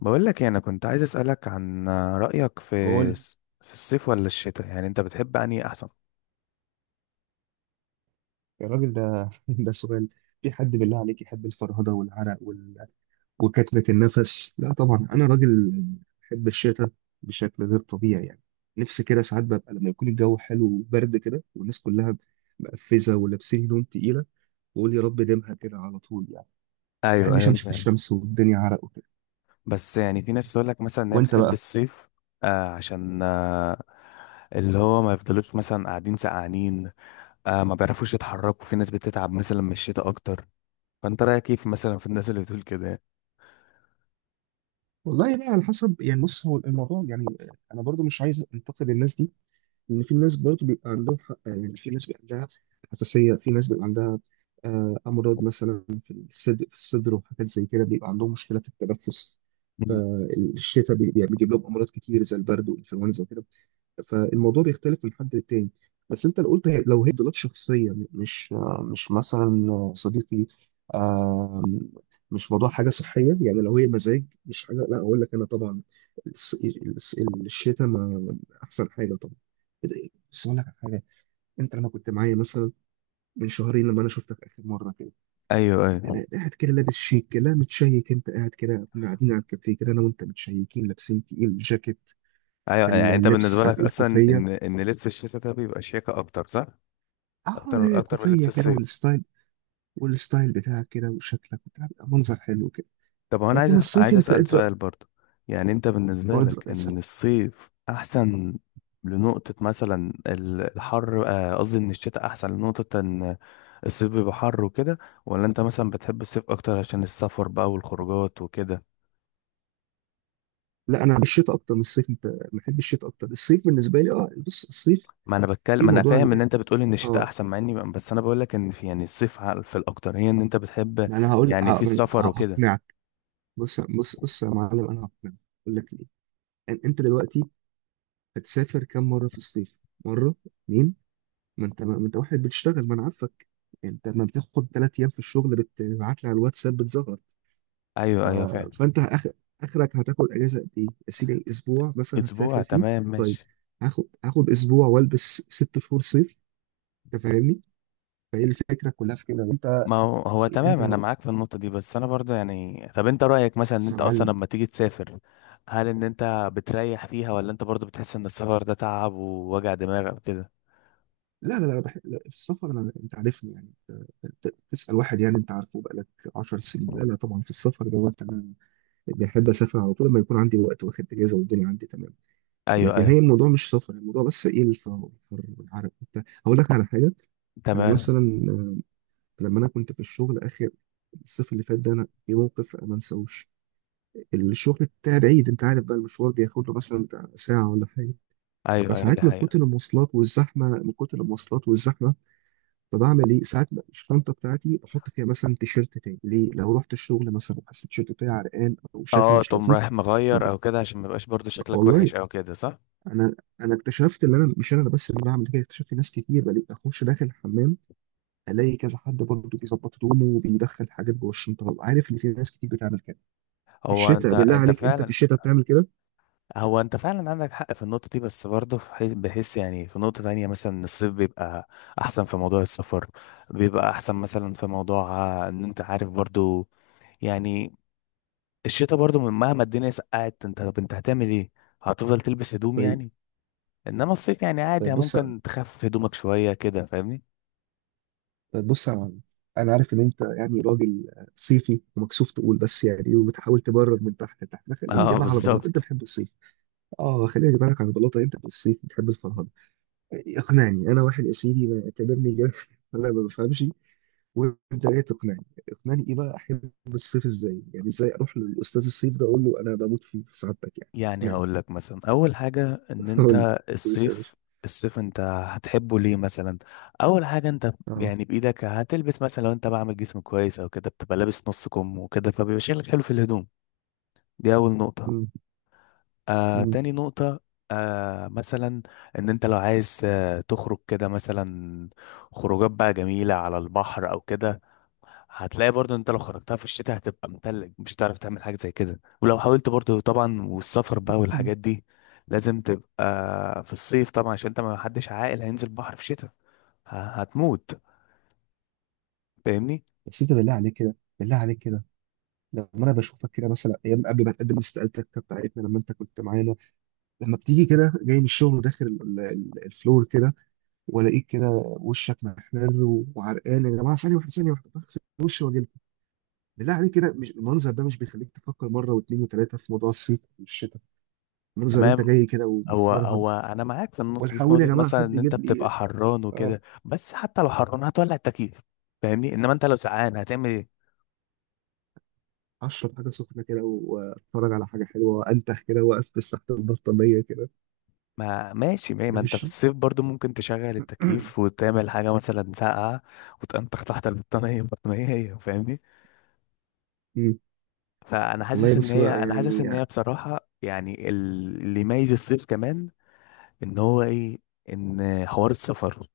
بقول لك إيه، انا كنت عايز اسالك عن رايك في قول. الصيف ولا الشتاء، يعني انت بتحب انهي احسن؟ يا راجل، ده ده سؤال. في حد بالله عليك يحب الفرهدة والعرق وكتمة النفس؟ لا طبعا، أنا راجل بحب الشتاء بشكل غير طبيعي يعني. نفسي كده ساعات ببقى لما يكون الجو حلو وبرد كده، والناس كلها مقفزة ولابسين هدوم تقيلة، وأقول يا رب ديمها كده على طول يعني. ما ايوه بحبش ايوه، أمشي في فاهم. الشمس والدنيا عرق وكده. بس يعني في ناس تقول لك مثلا ان هي وأنت بتحب بقى؟ الصيف. عشان اللي هو ما يفضلوش مثلا قاعدين سقعانين، ما بيعرفوش يتحركوا. في ناس بتتعب مثلا من الشتاء اكتر. فانت رايك كيف مثلا في الناس اللي بتقول كده يعني؟ والله بقى على حسب يعني، بص هو الموضوع يعني، أنا برضو مش عايز أنتقد الناس دي، لان في ناس برضه بيبقى عندهم حق. يعني في ناس بيبقى عندها حساسيه، في ناس بيبقى عندها امراض مثلا في الصدر وحاجات زي كده بيبقى عندهم مشكله في التنفس. مم. فالشتاء بيجيب لهم امراض كتير زي البرد والانفلونزا وكده. فالموضوع بيختلف من حد للتاني. بس انت لو قلت لو هي تفضيلات شخصيه، مش مثلا صديقي، آه، مش موضوع حاجه صحيه يعني، لو هي مزاج مش حاجه، لا اقول لك انا طبعا الشتاء ما احسن حاجه طبعا. بس اقول لك على حاجه، انت لما كنت معايا مثلا من شهرين، لما انا شفتك اخر مره كده، ايوه ايوه قاعد كده لابس شيك كده متشيك، انت قاعد كده، كنا قاعدين على الكافيه كده انا وانت، متشيكين لابسين تقيل جاكيت. ايوه. يعني انت بالنسبه اللبس، عارف لك ايه؟ اصلا الكوفيه، ان لبس الشتاء ده بيبقى شياكه اكتر، صح؟ اه اكتر اكتر من لبس كوفيه كده، الصيف. والستايل بتاعك كده، وشكلك بتاع، بيبقى منظر حلو كده. طب هو انا عايز لكن الصيف عايز انت اسال اضرب سؤال برضه. يعني انت بالنسبه واضرب لك اسال. ان الصيف احسن لنقطه مثلا الحر، قصدي ان الشتاء احسن لنقطه ان الصيف بيبقى حر وكده، ولا انت مثلا بتحب الصيف اكتر عشان السفر بقى والخروجات وكده؟ لا، انا بالشتاء اكتر من الصيف. انت بحب الشتاء اكتر. الصيف بالنسبه لي اه، بص الصيف ما انا بتكلم، في ما انا موضوع فاهم ان انت بتقول ان الشتاء اه احسن، مع اني بس انا بقول لك ان في يعني الصيف في الاكتر هي ان انت بتحب. ما انا هقول يعني في ه- ما أنا السفر ه- وكده. هقنعك. بص بص بص يا معلم، انا هقنعك. اقول لك ليه. انت دلوقتي هتسافر كم مره في الصيف؟ مره، اتنين. ما انت واحد بتشتغل، ما انا عارفك. انت ما بتاخد 3 ايام في الشغل بتبعت لي على الواتساب بتزغر. ايوه ف... ايوه، فعلا. فانت آخر... اخرك هتاخد اجازه قد ايه يا سيدي؟ اسبوع مثلا اسبوع، هتسافر فيه. تمام طيب، ماشي. هاخد اسبوع والبس 6 شهور صيف، انت فاهمني؟ فهي الفكره كلها في كده. انت. ما هو تمام، انت انا لما معاك في النقطه دي. بس انا برضو يعني، طب انت رايك مثلا ان بص يا انت اصلا معلم. لما تيجي تسافر، هل ان انت بتريح فيها، ولا انت برضو بتحس ان السفر ده تعب ووجع دماغ او كده؟ لا لا لا, لا، في السفر انا، انت عارفني يعني، انت تسال واحد يعني انت عارفه بقالك 10 سنين؟ لا لا طبعا، في السفر دوت انا بحب اسافر على طول لما يكون عندي وقت واخد اجازه والدنيا عندي تمام. ايوه لكن هي ايوه، الموضوع مش سفر، الموضوع بس ايه، الفر الفر والعرق وبتاع. هقول لك على حاجه، انا تمام. مثلا لما انا كنت في الشغل اخر الصيف اللي فات ده، انا في موقف ما انساهوش. الشغل بتاعي بعيد، انت عارف بقى، المشوار بياخد له مثلا بتاع ساعه ولا حاجه. ايوه ايوه، دي فساعات من حقيقه. كتر المواصلات والزحمه من كتر المواصلات والزحمه فبعمل ايه ساعات بقى، الشنطه بتاعتي بحط فيها مثلا تيشيرت تاني ليه؟ لو رحت الشغل مثلا وحسيت التيشيرت بتاعي عرقان او شكلي اه، مش تقوم لطيف رايح ما مغير او بحط. كده عشان ما يبقاش برضو شكلك والله وحش او كده، صح؟ انا انا اكتشفت ان انا مش انا بس اللي بعمل كده. اكتشفت ناس كتير. بلاقي اخش داخل الحمام الاقي كذا حد برضه بيظبط هدومه وبيدخل حاجات جوه الشنطه. ببقى عارف ان في ناس كتير بتعمل كده. في هو انت الشتاء بالله عليك، انت في فعلا. الشتاء بتعمل كده؟ هو انت فعلا عندك حق في النقطة دي، بس برضه في بحس يعني في نقطة تانية مثلا إن الصيف بيبقى احسن في موضوع السفر، بيبقى احسن مثلا في موضوع، ان انت عارف برضه يعني، الشتاء برضه مهما الدنيا سقعت، انت طب انت هتعمل ايه؟ هتفضل تلبس هدوم طيب. يعني. انما الصيف يعني طيب عادي، بص، ممكن تخفف هدومك شوية كده، فاهمني؟ طيب بص يا معلم، انا عارف ان انت يعني راجل صيفي ومكسوف تقول، بس يعني إيه، وبتحاول تبرر من تحت لتحت. ما خلينا اه، نجيبها على بلاطه، انت بالظبط. بتحب الصيف. اه، خلينا نجيبها لك على بلاطه، انت في الصيف بتحب الفرهده. اقنعني انا، واحد يا سيدي ما اعتبرني جاهل، انا ما بفهمش، وانت جاي تقنعني. اقنعني ايه بقى، احب الصيف ازاي يعني؟ ازاي اروح للاستاذ الصيف ده اقول له انا بموت فيه في سعادتك يعني؟ يعني اقنعني. هقول لك مثلا اول حاجه ان قول لي، انت بص يا باشا. الصيف. الصيف انت هتحبه ليه مثلا؟ اول حاجه، انت اه. يعني بايدك هتلبس مثلا، لو انت بعمل جسم كويس او كده بتبقى لابس نص كم وكده، فبيبقى شكلك حلو في الهدوم. دي اول مم. نقطه. تاني نقطه، مثلا ان انت لو عايز تخرج كده مثلا خروجات بقى جميله على البحر او كده، هتلاقي برضو انت لو خرجتها في الشتاء هتبقى متلج، مش هتعرف تعمل حاجة زي كده، ولو حاولت برضو طبعا. والسفر بقى مم. والحاجات دي لازم تبقى في الصيف طبعا، عشان انت ما حدش عاقل هينزل بحر في شتاء، هتموت. فاهمني؟ بس انت بالله عليك كده، بالله عليك كده، لما انا بشوفك كده مثلا ايام قبل ما تقدم استقالتك بتاعتنا، لما انت كنت معانا، لما بتيجي كده جاي من الشغل وداخل الفلور كده، والاقيك كده وشك محمر و- وعرقان. يا جماعه، ثانيه واحده ثانيه واحده، بغسل وشي واجي لكم. بالله عليك كده، مش المنظر ده مش بيخليك تفكر مره واثنين وثلاثه في موضوع الصيف والشتاء؟ المنظر انت تمام. جاي كده هو ومفرهد انا معاك في النقطة دي، في والحقوني يا نقطة جماعه مثلا حد ان انت يجيب لي بتبقى حران آه، وكده، بس حتى لو حران هتولع التكييف، فاهمني؟ انما انت لو سقعان هتعمل ايه؟ اشرب حاجه سخنه كده و- واتفرج على حاجه حلوه وانتخ كده واقفز تحت البطانيه كده. ما ماشي، ما ده ما انت في مش الصيف برضو ممكن تشغل التكييف وتعمل حاجة مثلا ساقعة وتنطخ تحت البطانية. البطانية هي، فاهمني؟ مم. فانا والله حاسس ان بص هي، بقى يعني، بصراحه يعني اللي يميز الصيف كمان ان هو ايه، ان حوار السفر،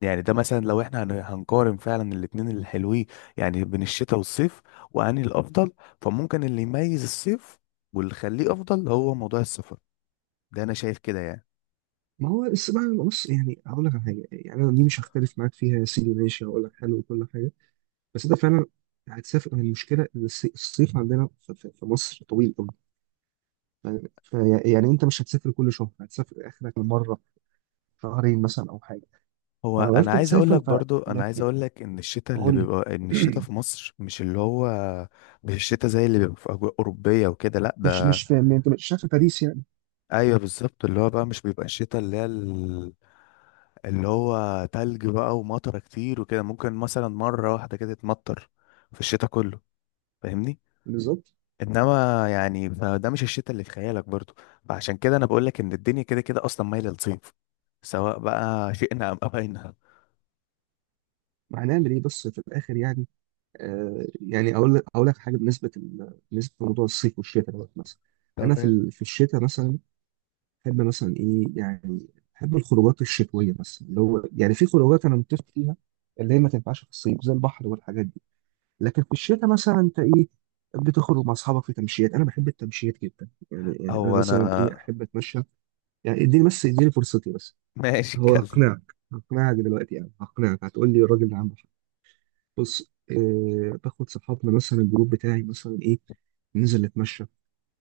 يعني ده مثلا لو احنا هنقارن فعلا الاتنين الحلوين يعني، بين الشتاء والصيف، واني الافضل، فممكن اللي يميز الصيف واللي يخليه افضل هو موضوع السفر. ده انا شايف كده يعني. ما هو بس بقى بص يعني، هقول لك على حاجه يعني، انا دي مش هختلف معاك فيها يا سيدي، ماشي، هقول لك حلو وكل حاجه. بس انت فعلا هتسافر. المشكله إن الصيف عندنا في مصر طويل قوي. فيعني انت مش هتسافر كل شهر، هتسافر اخرك مره شهرين مثلا او حاجه. هو فلو انا عرفت عايز اقول تسافر لك برضو، انا عايز لكن اقول لك ان الشتاء اللي قول لي. بيبقى، ان الشتاء في مصر مش اللي هو، مش الشتاء زي اللي بيبقى في اجواء اوروبيه وكده، لا مش ده. في، انت مش شايف باريس يعني؟ ايوه بالظبط، اللي هو بقى مش بيبقى الشتاء اللي هي اللي هو تلج بقى ومطره كتير وكده. ممكن مثلا مره واحده كده تمطر في الشتاء كله، فاهمني؟ بالظبط. انما يعني فده مش الشتاء اللي في خيالك برضو، فعشان كده انا بقول لك ان الدنيا كده كده اصلا مايله للصيف، سواء بقى شئنا ام ابينا. ما هنعمل ايه بس في الاخر يعني. يعني اقول لك حاجه بالنسبه لموضوع الصيف والشتاء دوت مثلا. انا طب في إيه؟ ال- في الشتاء مثلا بحب مثلا ايه يعني، بحب الخروجات الشتويه مثلا، اللي هو يعني في خروجات انا متفق فيها اللي هي ما تنفعش في الصيف زي البحر والحاجات دي. لكن في الشتاء مثلا انت ايه، بتخرج مع اصحابك في تمشيات. انا بحب التمشيات جدا يعني انا او انا. مثلا ايه، احب اتمشى يعني. اديني بس، اديني فرصتي بس. ماشي، هو اتكلم. هقنعك دلوقتي يعني، هقنعك. هتقول لي الراجل ده عنده. بص باخد صحابنا مثلا، الجروب بتاعي مثلا ايه، ننزل نتمشى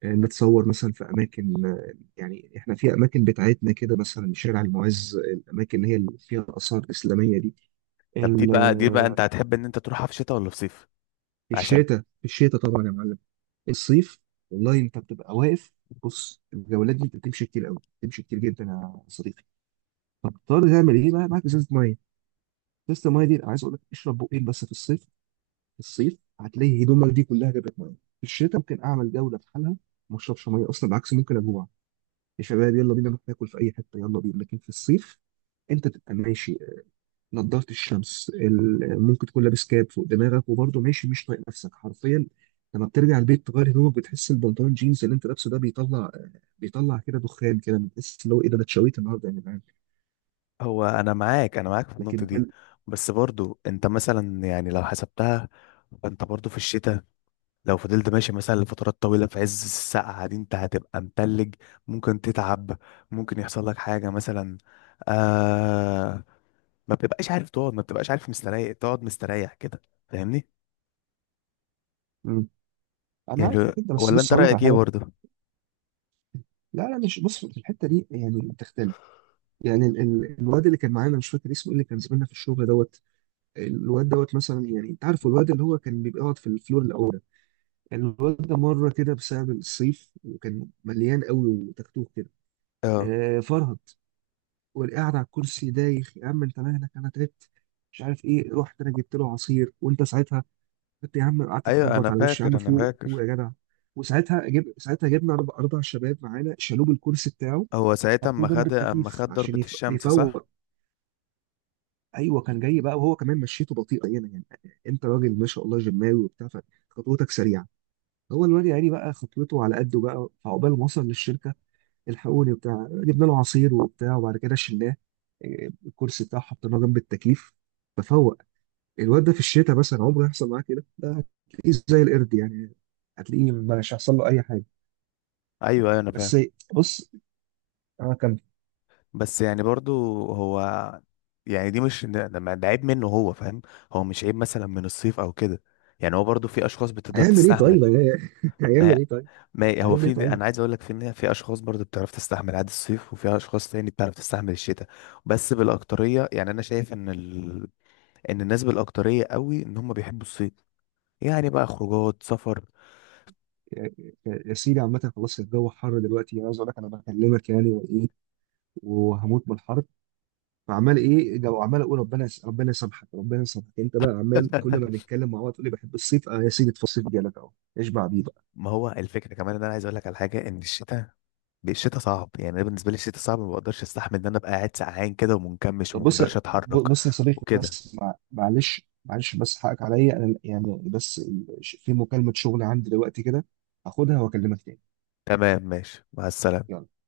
نتصور مثلا في اماكن، يعني احنا في اماكن بتاعتنا كده مثلا شارع المعز، الاماكن اللي هي اللي فيها اثار اسلاميه دي. طب دي ال- بقى، آه، انت هتحب ان انت تروحها في شتاء ولا في صيف؟ في عشان الشتاء، في الشتاء طبعا يا معلم. الصيف والله انت بتبقى واقف. بص الجولات دي انت بتمشي كتير قوي، بتمشي كتير جدا يا صديقي. فبتضطر تعمل ايه بقى، معاك ازازه ميه. ازازه الميه دي انا عايز اقول لك اشرب بقين بس في الصيف. في الصيف هتلاقي هدومك دي كلها جابت ميه. في الشتاء ممكن اعمل جوله في حالها، ما اشربش ميه اصلا. بالعكس ممكن اجوع، يا شباب يلا بينا نروح ناكل في اي حته يلا بينا. لكن في الصيف انت تبقى ماشي، نضاره الشمس، ممكن تكون لابس كاب فوق دماغك وبرضه ماشي مش طايق نفسك حرفيا. لما بترجع البيت تغير هدومك، بتحس البنطلون جينز اللي انت لابسه ده بيطلع كده دخان كده. بتحس اللي هو ايه، ده انا اتشويت النهارده يا جدعان. هو انا معاك، في النقطه لكن دي، بس برضو انت مثلا يعني لو حسبتها، فانت برضو في الشتاء لو فضلت ماشي مثلا لفترات طويله في عز السقعه دي انت هتبقى متلج، ممكن تتعب، ممكن يحصل لك حاجه مثلا، آه ما بتبقاش عارف تقعد، ما بتبقاش عارف مستريح، تقعد مستريح كده، فاهمني؟ مم. انا عارف يعني كده، بس ولا بص انت هقول لك على رايك ايه حاجه. برضو؟ لا لا، مش بص، في الحته دي يعني بتختلف. يعني الواد اللي كان معانا، مش فاكر اسمه إيه، اللي كان زميلنا في الشغل دوت، الواد دوت مثلا، يعني انت عارف الواد اللي هو كان بيبقى يقعد في الفلور الاول ده. الواد ده مره كده بسبب الصيف وكان مليان قوي وتكتوك كده اه، فرهد. والقعد على الكرسي دايخ، يا عم انت مالك؟ انا تعبت مش عارف ايه، رحت انا جبت له عصير، وانت ساعتها قلت يا عم، قعدت ايوه تخبط انا على وشي، يا فاكر عم انا فوق فوق فاكر. يا جدع. وساعتها جب ساعتها جبنا اربع شباب معانا شالوه بالكرسي بتاعه، هو ساعتها اما حطوه جنب خد، التكييف عشان ضربه يف- الشمس، صح؟ يفوق ايوه، كان جاي بقى وهو كمان مشيته بطيئه يعني, يعني انت راجل ما شاء الله جماوي وبتاع، فخطوتك سريعه. هو الواد يعني بقى خطوته على قده بقى، فعقبال ما وصل للشركه، الحقوني وبتاع، جبنا له عصير وبتاع، وبعد كده شلناه، الكرسي بتاعه حطيناه جنب التكييف ففوق. الواد ده في الشتاء مثلا عمره يحصل معاه كده؟ ده هتلاقيه زي القرد يعني، هتلاقيه مش هيحصل له اي حاجه. ايوه ايوه، انا فاهم. بس بص انا كان بس يعني برضو هو، يعني دي مش ده عيب منه هو فاهم، هو مش عيب مثلا من الصيف او كده، يعني هو برضو في اشخاص بتقدر هيعمل ايه طيب. تستحمل. ما هيعمل هي، ايه طيب؟ ما هو هيعمل في، ايه طيب؟ انا عايز اقول لك في ان في اشخاص برضو بتعرف تستحمل عادي الصيف، وفي اشخاص تاني بتعرف تستحمل الشتاء. بس بالاكتريه يعني انا شايف ان ال... ان الناس بالاكتريه قوي ان هم بيحبوا الصيف، يعني بقى خروجات، سفر. يا يا سيدي عامة خلاص الجو حر دلوقتي، انا عايز اقول لك انا بكلمك يعني وايه، وهموت من الحر. فعمال ايه جو، عمال اقول ربنا يسامحك، ربنا يسامحك. انت بقى عمال كل ما نتكلم مع بعض تقول لي بحب الصيف. اه يا سيدي، في الصيف جالك اهو، اشبع بيه بقى. ما هو الفكره كمان ان انا عايز اقول لك على حاجه، ان الشتاء، الشتاء صعب، يعني انا بالنسبه لي الشتاء صعب، ما بقدرش استحمل ان انا ابقى قاعد سقعان كده ومنكمش طب وما بص، بقدرش اتحرك. بص يا صديقي، وكده، بس معلش معلش، بس حقك عليا انا يعني، بس في مكالمة شغل عندي دلوقتي كده، هاخدها واكلمك تاني. تمام ماشي، مع السلامه. يلا.